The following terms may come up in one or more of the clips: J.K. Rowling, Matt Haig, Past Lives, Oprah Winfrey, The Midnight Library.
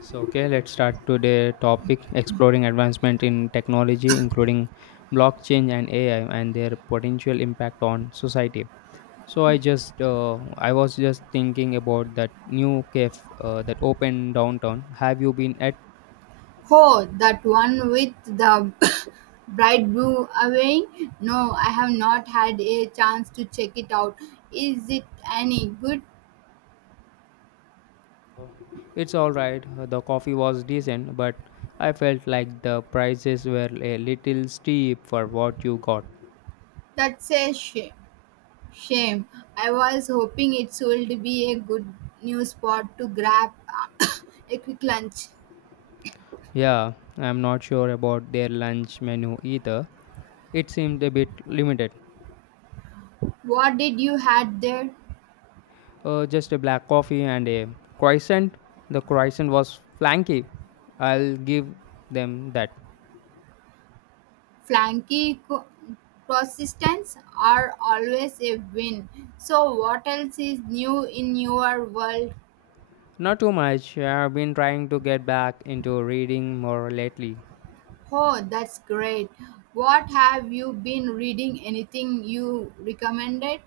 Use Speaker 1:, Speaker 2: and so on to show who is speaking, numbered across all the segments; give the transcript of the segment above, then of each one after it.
Speaker 1: So, okay, let's start today topic exploring advancement in technology, including blockchain and AI and their potential impact on society. So, I was just thinking about that new cafe that opened downtown. Have you been at?
Speaker 2: Oh, that one with the bright blue away? No, I have not had a chance to check it out. Is it any good?
Speaker 1: It's all right. The coffee was decent, but I felt like the prices were a little steep for what you got.
Speaker 2: That's a shame. I was hoping it would be a good new spot to grab a quick lunch.
Speaker 1: Yeah, I'm not sure about their lunch menu either. It seemed a bit limited.
Speaker 2: What did you had there?
Speaker 1: Just a black coffee and a croissant. The croissant was flanky. I'll give them that.
Speaker 2: Flanky persistence are always a win. So, what else is new in your world?
Speaker 1: Not too much. I've been trying to get back into reading more lately.
Speaker 2: Oh, that's great. What have you been reading? Anything you recommended?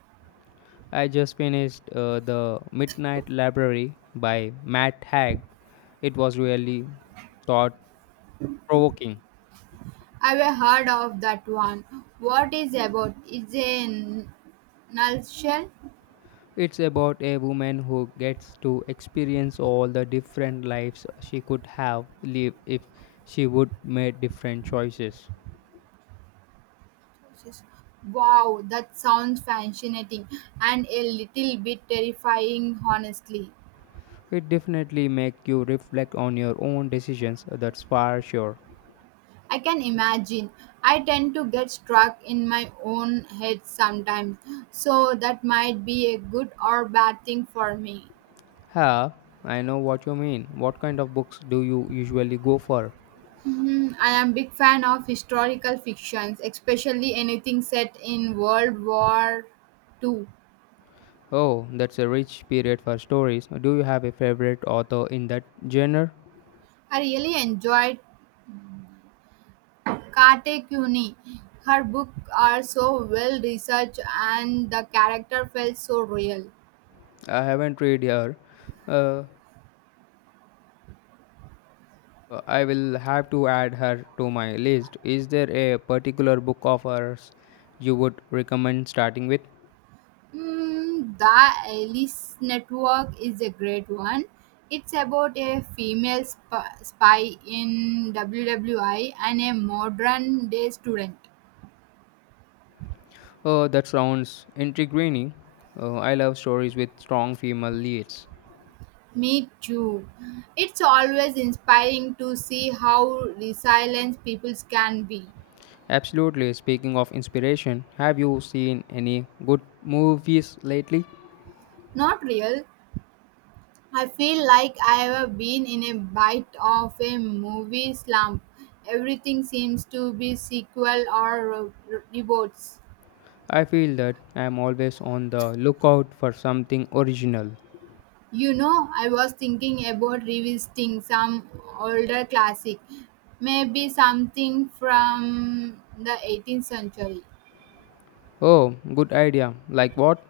Speaker 1: I just finished The Midnight Library by Matt Haig. It was really thought provoking.
Speaker 2: I've heard of that one. What is about? It's a nutshell.
Speaker 1: It's about a woman who gets to experience all the different lives she could have lived if she would made different choices.
Speaker 2: Wow, that sounds fascinating and a little bit terrifying, honestly.
Speaker 1: It definitely make you reflect on your own decisions, that's for sure.
Speaker 2: I can imagine. I tend to get stuck in my own head sometimes, so that might be a good or bad thing for me.
Speaker 1: Ha, I know what you mean. What kind of books do you usually go for?
Speaker 2: Mhm. I am big fan of historical fictions, especially anything set in World War Two.
Speaker 1: Oh, that's a rich period for stories. Do you have a favorite author in that genre?
Speaker 2: I really enjoyed Kate Kuni. Her books are so well researched and the character felt so real.
Speaker 1: I haven't read her. Uh, I will have to add her to my list. Is there a particular book of hers you would recommend starting with?
Speaker 2: The Alice Network is a great one. It's about a female spy in WWI and a modern day student.
Speaker 1: Oh, that sounds intriguing. I love stories with strong female leads.
Speaker 2: Me too. It's always inspiring to see how resilient people can be.
Speaker 1: Absolutely. Speaking of inspiration, have you seen any good movies lately?
Speaker 2: Not real. I feel like I have been in a bite of a movie slump. Everything seems to be sequel or reboots.
Speaker 1: I feel that I am always on the lookout for something original.
Speaker 2: You know, I was thinking about revisiting some older classic, maybe something from the 18th century.
Speaker 1: Oh, good idea. Like what?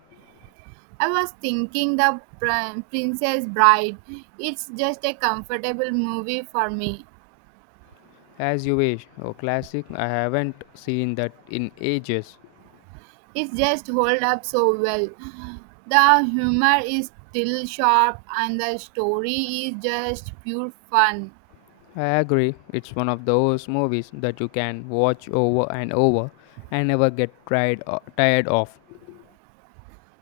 Speaker 2: I was thinking the Princess Bride. It's just a comfortable movie for me.
Speaker 1: As you wish. Oh, classic. I haven't seen that in ages.
Speaker 2: It just hold up so well. The humor is still sharp and the story is just pure fun.
Speaker 1: I agree. It's one of those movies that you can watch over and over and never get tried tired of.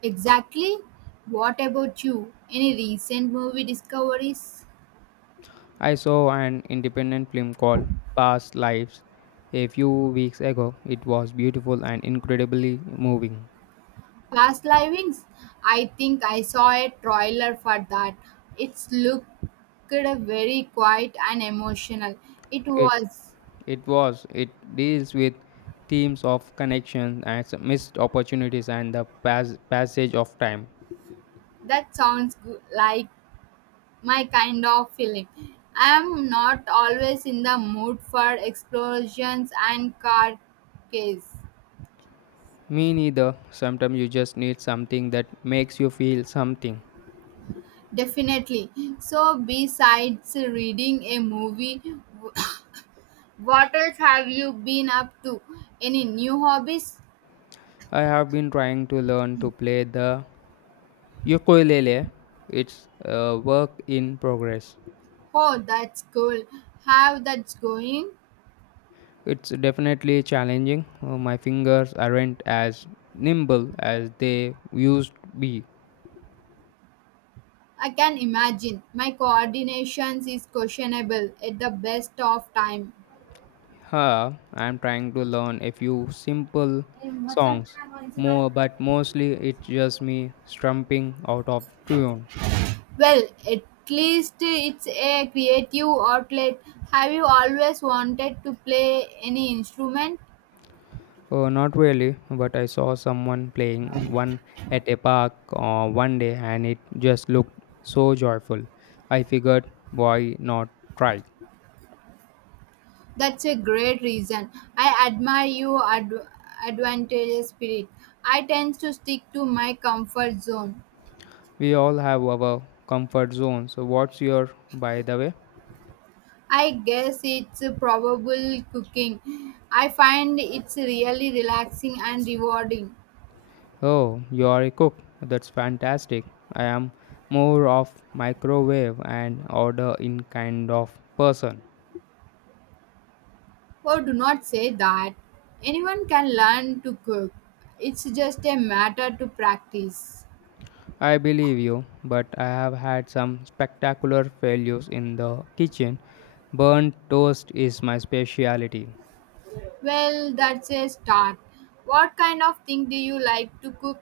Speaker 2: Exactly. What about you? Any recent movie discoveries?
Speaker 1: I saw an independent film called Past Lives a few weeks ago. It was beautiful and incredibly moving.
Speaker 2: Past livings? I think I saw a trailer for that. It's looked very quiet and emotional. It
Speaker 1: It,
Speaker 2: was.
Speaker 1: it was. It deals with themes of connection and some missed opportunities and the passage of time.
Speaker 2: That sounds good, like my kind of film. I'm not always in the mood for explosions and car chases.
Speaker 1: Me neither. Sometimes you just need something that makes you feel something.
Speaker 2: Definitely. So, besides reading a movie, what else have you been up to? Any new hobbies?
Speaker 1: I have been trying to learn to play the ukulele. It's a work in progress.
Speaker 2: Oh, that's cool. How that's going?
Speaker 1: It's definitely challenging. My fingers aren't as nimble as they used to be.
Speaker 2: I can imagine. My coordination is questionable at the best of time.
Speaker 1: Huh, I'm trying to learn a few simple songs more, but mostly it's just me strumping out of tune.
Speaker 2: Well, at least it's a creative outlet. Have you always wanted to play any instrument?
Speaker 1: Not really, but I saw someone playing one at a park one day and it just looked so joyful. I figured, why not try?
Speaker 2: That's a great reason. I admire your advantageous spirit. I tend to stick to my comfort zone.
Speaker 1: We all have our comfort zones. So what's your, by the way?
Speaker 2: I guess it's probable cooking. I find it's really relaxing and rewarding.
Speaker 1: Oh, you are a cook. That's fantastic. I am more of microwave and order in kind of person.
Speaker 2: Oh, do not say that. Anyone can learn to cook. It's just a matter to practice.
Speaker 1: I believe you, but I have had some spectacular failures in the kitchen. Burnt toast is my specialty.
Speaker 2: Well, that's a start. What kind of thing do you like to cook?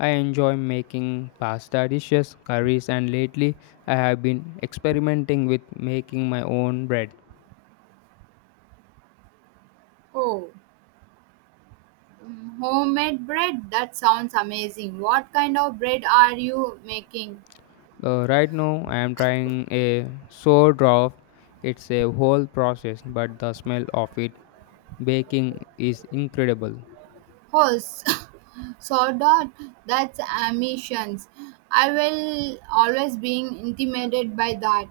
Speaker 1: I enjoy making pasta dishes, curries, and lately I have been experimenting with making my own bread.
Speaker 2: Oh, homemade bread. That sounds amazing. What kind of bread are you making?
Speaker 1: Right now, I am trying a sourdough. It's a whole process, but the smell of it baking is incredible.
Speaker 2: Horse. Sourdough. That's ambitions. I will always being intimidated by that.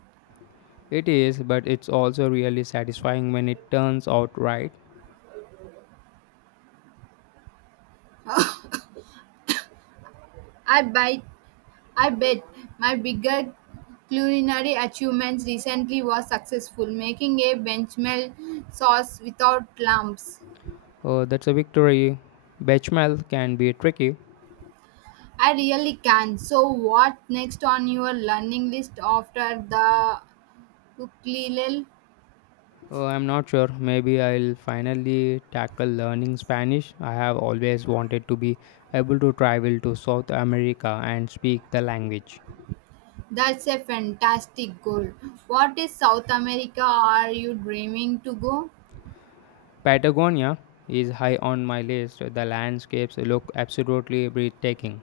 Speaker 1: It is, but it's also really satisfying when it turns out right.
Speaker 2: I bite. I bet my bigger culinary achievements recently was successful making a benchmel sauce without lumps.
Speaker 1: That's a victory. Bechamel can be tricky.
Speaker 2: I really can. So, what next on your learning list after the ukulele?
Speaker 1: I'm not sure. Maybe I'll finally tackle learning Spanish. I have always wanted to be able to travel to South America and speak the language.
Speaker 2: That's a fantastic goal. What is South America are you dreaming to go?
Speaker 1: Patagonia is high on my list. The landscapes look absolutely breathtaking.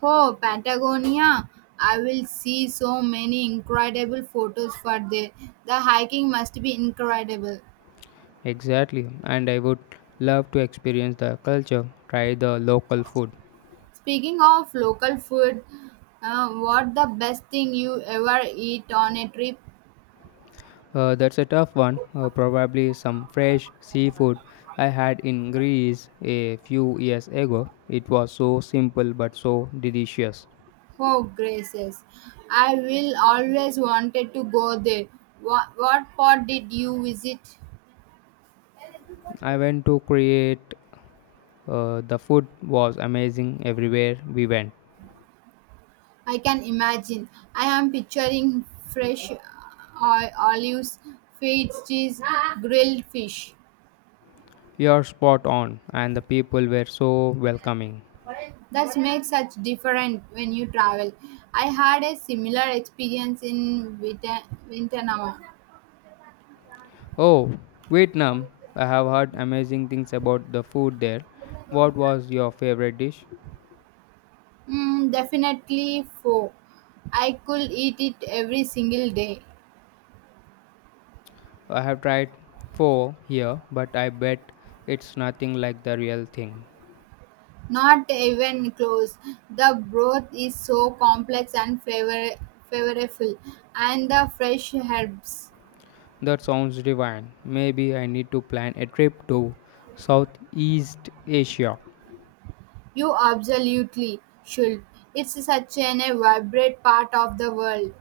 Speaker 2: Oh, Patagonia. I will see so many incredible photos for there. The hiking must be incredible.
Speaker 1: Exactly, and I would love to experience the culture, try the local food.
Speaker 2: Speaking of local food, what the best thing you ever eat on a trip?
Speaker 1: That's a tough one. Probably some fresh seafood I had in Greece a few years ago. It was so simple but so delicious.
Speaker 2: Oh, gracious. I will always wanted to go there. What part did you visit?
Speaker 1: I went to create, the food was amazing everywhere we went.
Speaker 2: I can imagine. I am picturing fresh olives, feta cheese, grilled fish.
Speaker 1: You're spot on, and the people were so welcoming.
Speaker 2: That makes such different when you travel. I had a similar experience in Vietnam.
Speaker 1: Oh, Vietnam. I have heard amazing things about the food there. What was your favorite dish?
Speaker 2: Definitely four. I could eat it every single day.
Speaker 1: I have tried pho here, but I bet it's nothing like the real thing.
Speaker 2: Not even close. The broth is so complex and flavorful, and the fresh herbs.
Speaker 1: That sounds divine. Maybe I need to plan a trip to Southeast Asia.
Speaker 2: You absolutely should. It's such an a vibrant part of the world.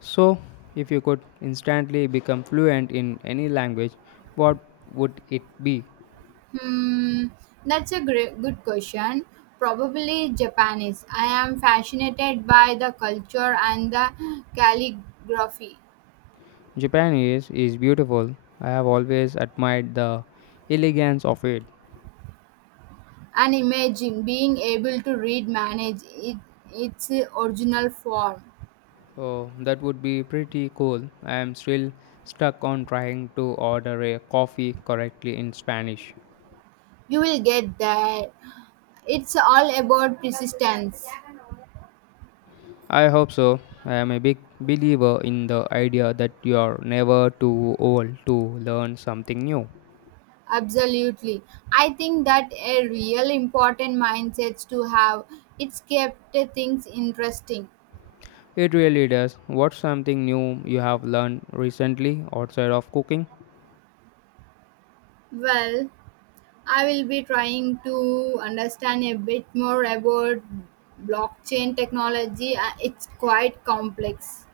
Speaker 1: So, if you could instantly become fluent in any language, what would it be?
Speaker 2: Hmm, that's a good question. Probably Japanese. I am fascinated by the culture and the calligraphy.
Speaker 1: Japanese is beautiful. I have always admired the elegance of it.
Speaker 2: And imagine being able to read manage it, its original form.
Speaker 1: Oh, that would be pretty cool. I am still stuck on trying to order a coffee correctly in Spanish.
Speaker 2: You will get that. It's all about persistence.
Speaker 1: I hope so. I am a big believer in the idea that you are never too old to learn something new.
Speaker 2: Absolutely. I think that a real important mindset to have. It's kept things interesting.
Speaker 1: It really does. What's something new you have learned recently outside of cooking?
Speaker 2: Well, I will be trying to understand a bit more about blockchain technology. It's quite complex.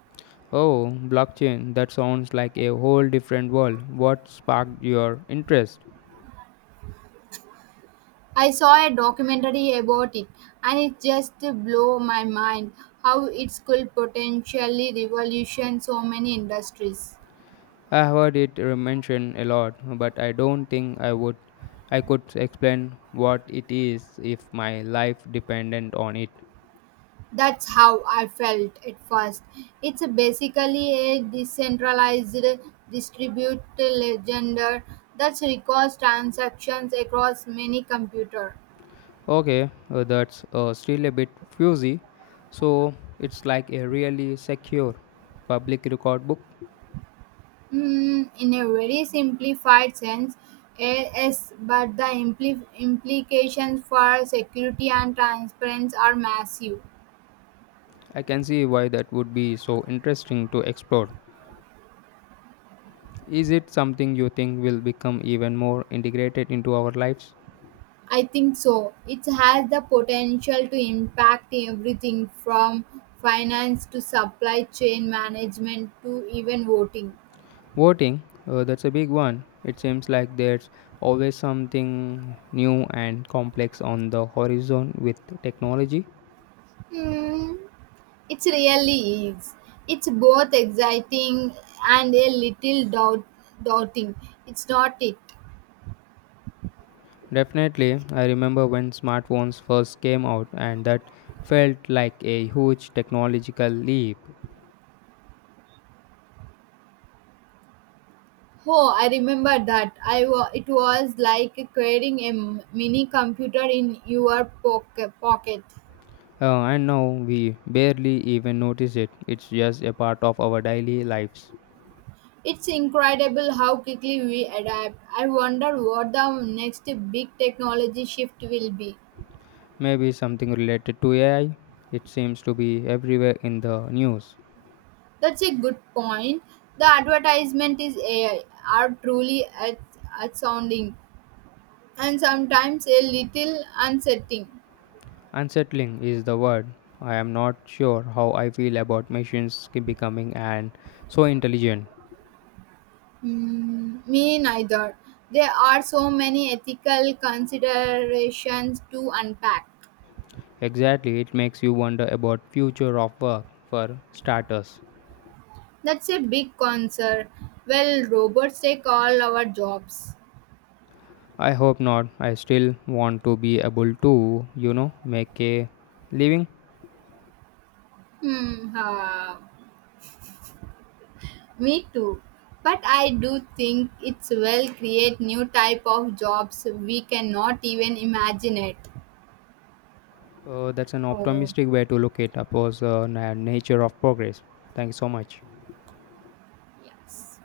Speaker 1: Oh, blockchain. That sounds like a whole different world. What sparked your interest?
Speaker 2: I saw a documentary about it and it just blew my mind how it could potentially revolution so many industries.
Speaker 1: I have heard it mentioned a lot, but I don't think I could explain what it is if my life depended on it.
Speaker 2: That's how I felt at first. It's basically a decentralized distributed ledger that records transactions across many computers.
Speaker 1: Okay, that's still a bit fuzzy. So, it's like a really secure public record book.
Speaker 2: In a very simplified sense, yes, but the implications for security and transparency are massive.
Speaker 1: I can see why that would be so interesting to explore. Is it something you think will become even more integrated into our lives?
Speaker 2: I think so. It has the potential to impact everything from finance to supply chain management to even voting.
Speaker 1: Voting, that's a big one. It seems like there's always something new and complex on the horizon with technology.
Speaker 2: Hmm, it really is. It's both exciting and a little doubting. It's not it.
Speaker 1: Definitely, I remember when smartphones first came out, and that felt like a huge technological leap.
Speaker 2: Oh, I remember that. It was like carrying a mini computer in your pocket.
Speaker 1: And now we barely even notice it, it's just a part of our daily lives.
Speaker 2: It's incredible how quickly we adapt. I wonder what the next big technology shift will be.
Speaker 1: Maybe something related to AI, it seems to be everywhere in the news.
Speaker 2: That's a good point. The advertisement is AI are truly at astounding and sometimes a little unsettling.
Speaker 1: Unsettling is the word. I am not sure how I feel about machines keep becoming and so intelligent.
Speaker 2: Hmm, me neither. There are so many ethical considerations to unpack.
Speaker 1: Exactly, it makes you wonder about future of work for starters.
Speaker 2: That's a big concern. Will robots take all our jobs?
Speaker 1: I hope not. I still want to be able to, you know, make a living.
Speaker 2: Hmm. Ha. Me too. But I do think it's will create new type of jobs we cannot even imagine it.
Speaker 1: That's an
Speaker 2: Oh,
Speaker 1: optimistic way to look at nature of progress. Thank you so much.
Speaker 2: yes.